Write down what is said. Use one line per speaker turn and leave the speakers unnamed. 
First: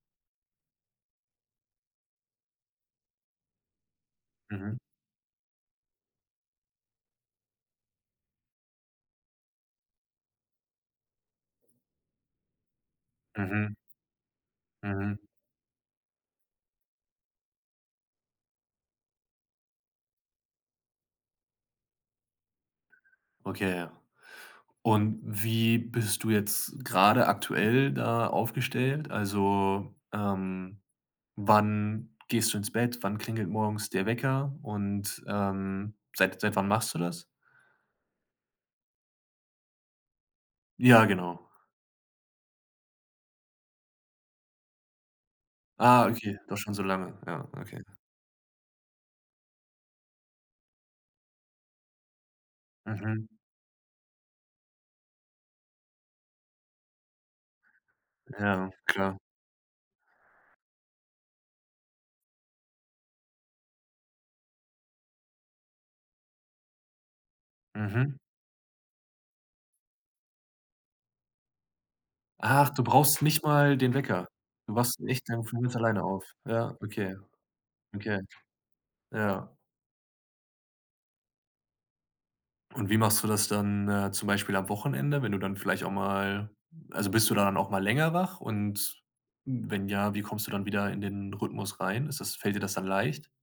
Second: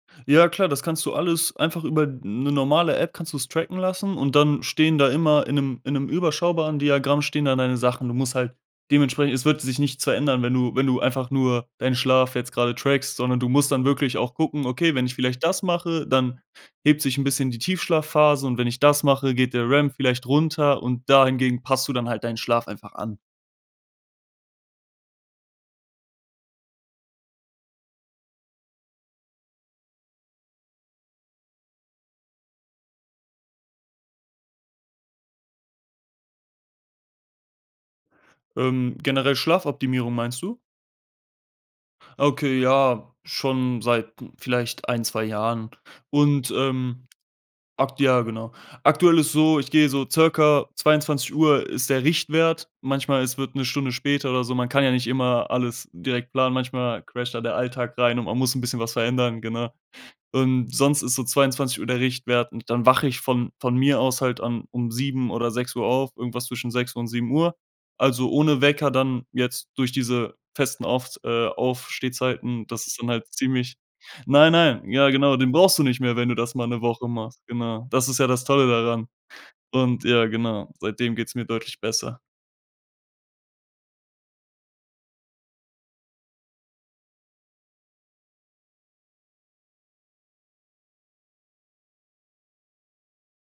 Ja, klar, das kannst du alles einfach über 'ne normale App kannst du's tracken lassen und dann
Mhm.
stehen da immer in 'nem in 'nem überschaubaren Diagramm stehen da deine Sachen. Du musst halt dementsprechend es wird sich nichts verändern, wenn du wenn du einfach nur deinen Schlaf jetzt grade trackst, sondern du musst
Mhm.
dann wirklich auch gucken: „Okay, wenn ich
Mhm.
vielleicht das mache, dann hebt sich 'n bisschen die Tiefschlafphase und wenn ich das mache, geht der REM vielleicht runter,“ und dahingehend passt du dann halt deinen Schlaf einfach an.
Okay, ja. Und wie bist du jetzt grade aktuell da aufgestellt? Also, ähm, wann gehst du ins Bett? Wann klingelt morgens der Wecker? Und, ähm, seit seit wann machst du das?
Ähm, generell Schlafoptimierung meinst du?
Ja, genau.
Ah, okay, ja, schon seit vielleicht 1, 2 Jahren.
Ah, okay,
Und,
doch schon so
ähm,
lange. Ja, okay.
ak ja, genau. Aktuell ist so, ich gehe so circa 22:00 ist der Richtwert. Manchmal,
Mhm.
es wird 'ne Stunde später oder so. Man kann ja nicht immer alles direkt planen. Manchmal crasht da der Alltag rein und man muss 'n
Ja,
bisschen was
klar.
verändern, genau. Und sonst ist so 22:00 der Richtwert. Und dann wache ich von von mir aus halt dann um 7:00 oder 6:00 auf, irgendwas zwischen 6:00 und 7:00.
Mhm.
Also, ohne Wecker dann jetzt durch diese festen Aufs äh, Aufstehzeiten,
Ach, du
das ist dann
brauchst
halt
nicht mal
ziemlich
den Wecker.
Nein,
Du
nein,
wachst
ja
echt
genau,
dann
den
von ganz
brauchst du nicht
alleine
mehr,
auf.
wenn du das mal
Ja,
'ne Woche
okay,
machst, genau. Das ist
okay,
ja das Tolle daran.
ja.
Und ja, genau, seitdem geht's mir deutlich besser.
Und wie machst du das dann, äh, zum Beispiel am Wochenende, wenn du dann vielleicht auch mal also, bist du dann auch mal länger wach und wenn ja, wie kommst du dann wieder in den Rhythmus rein? Ist das fällt dir das dann leicht?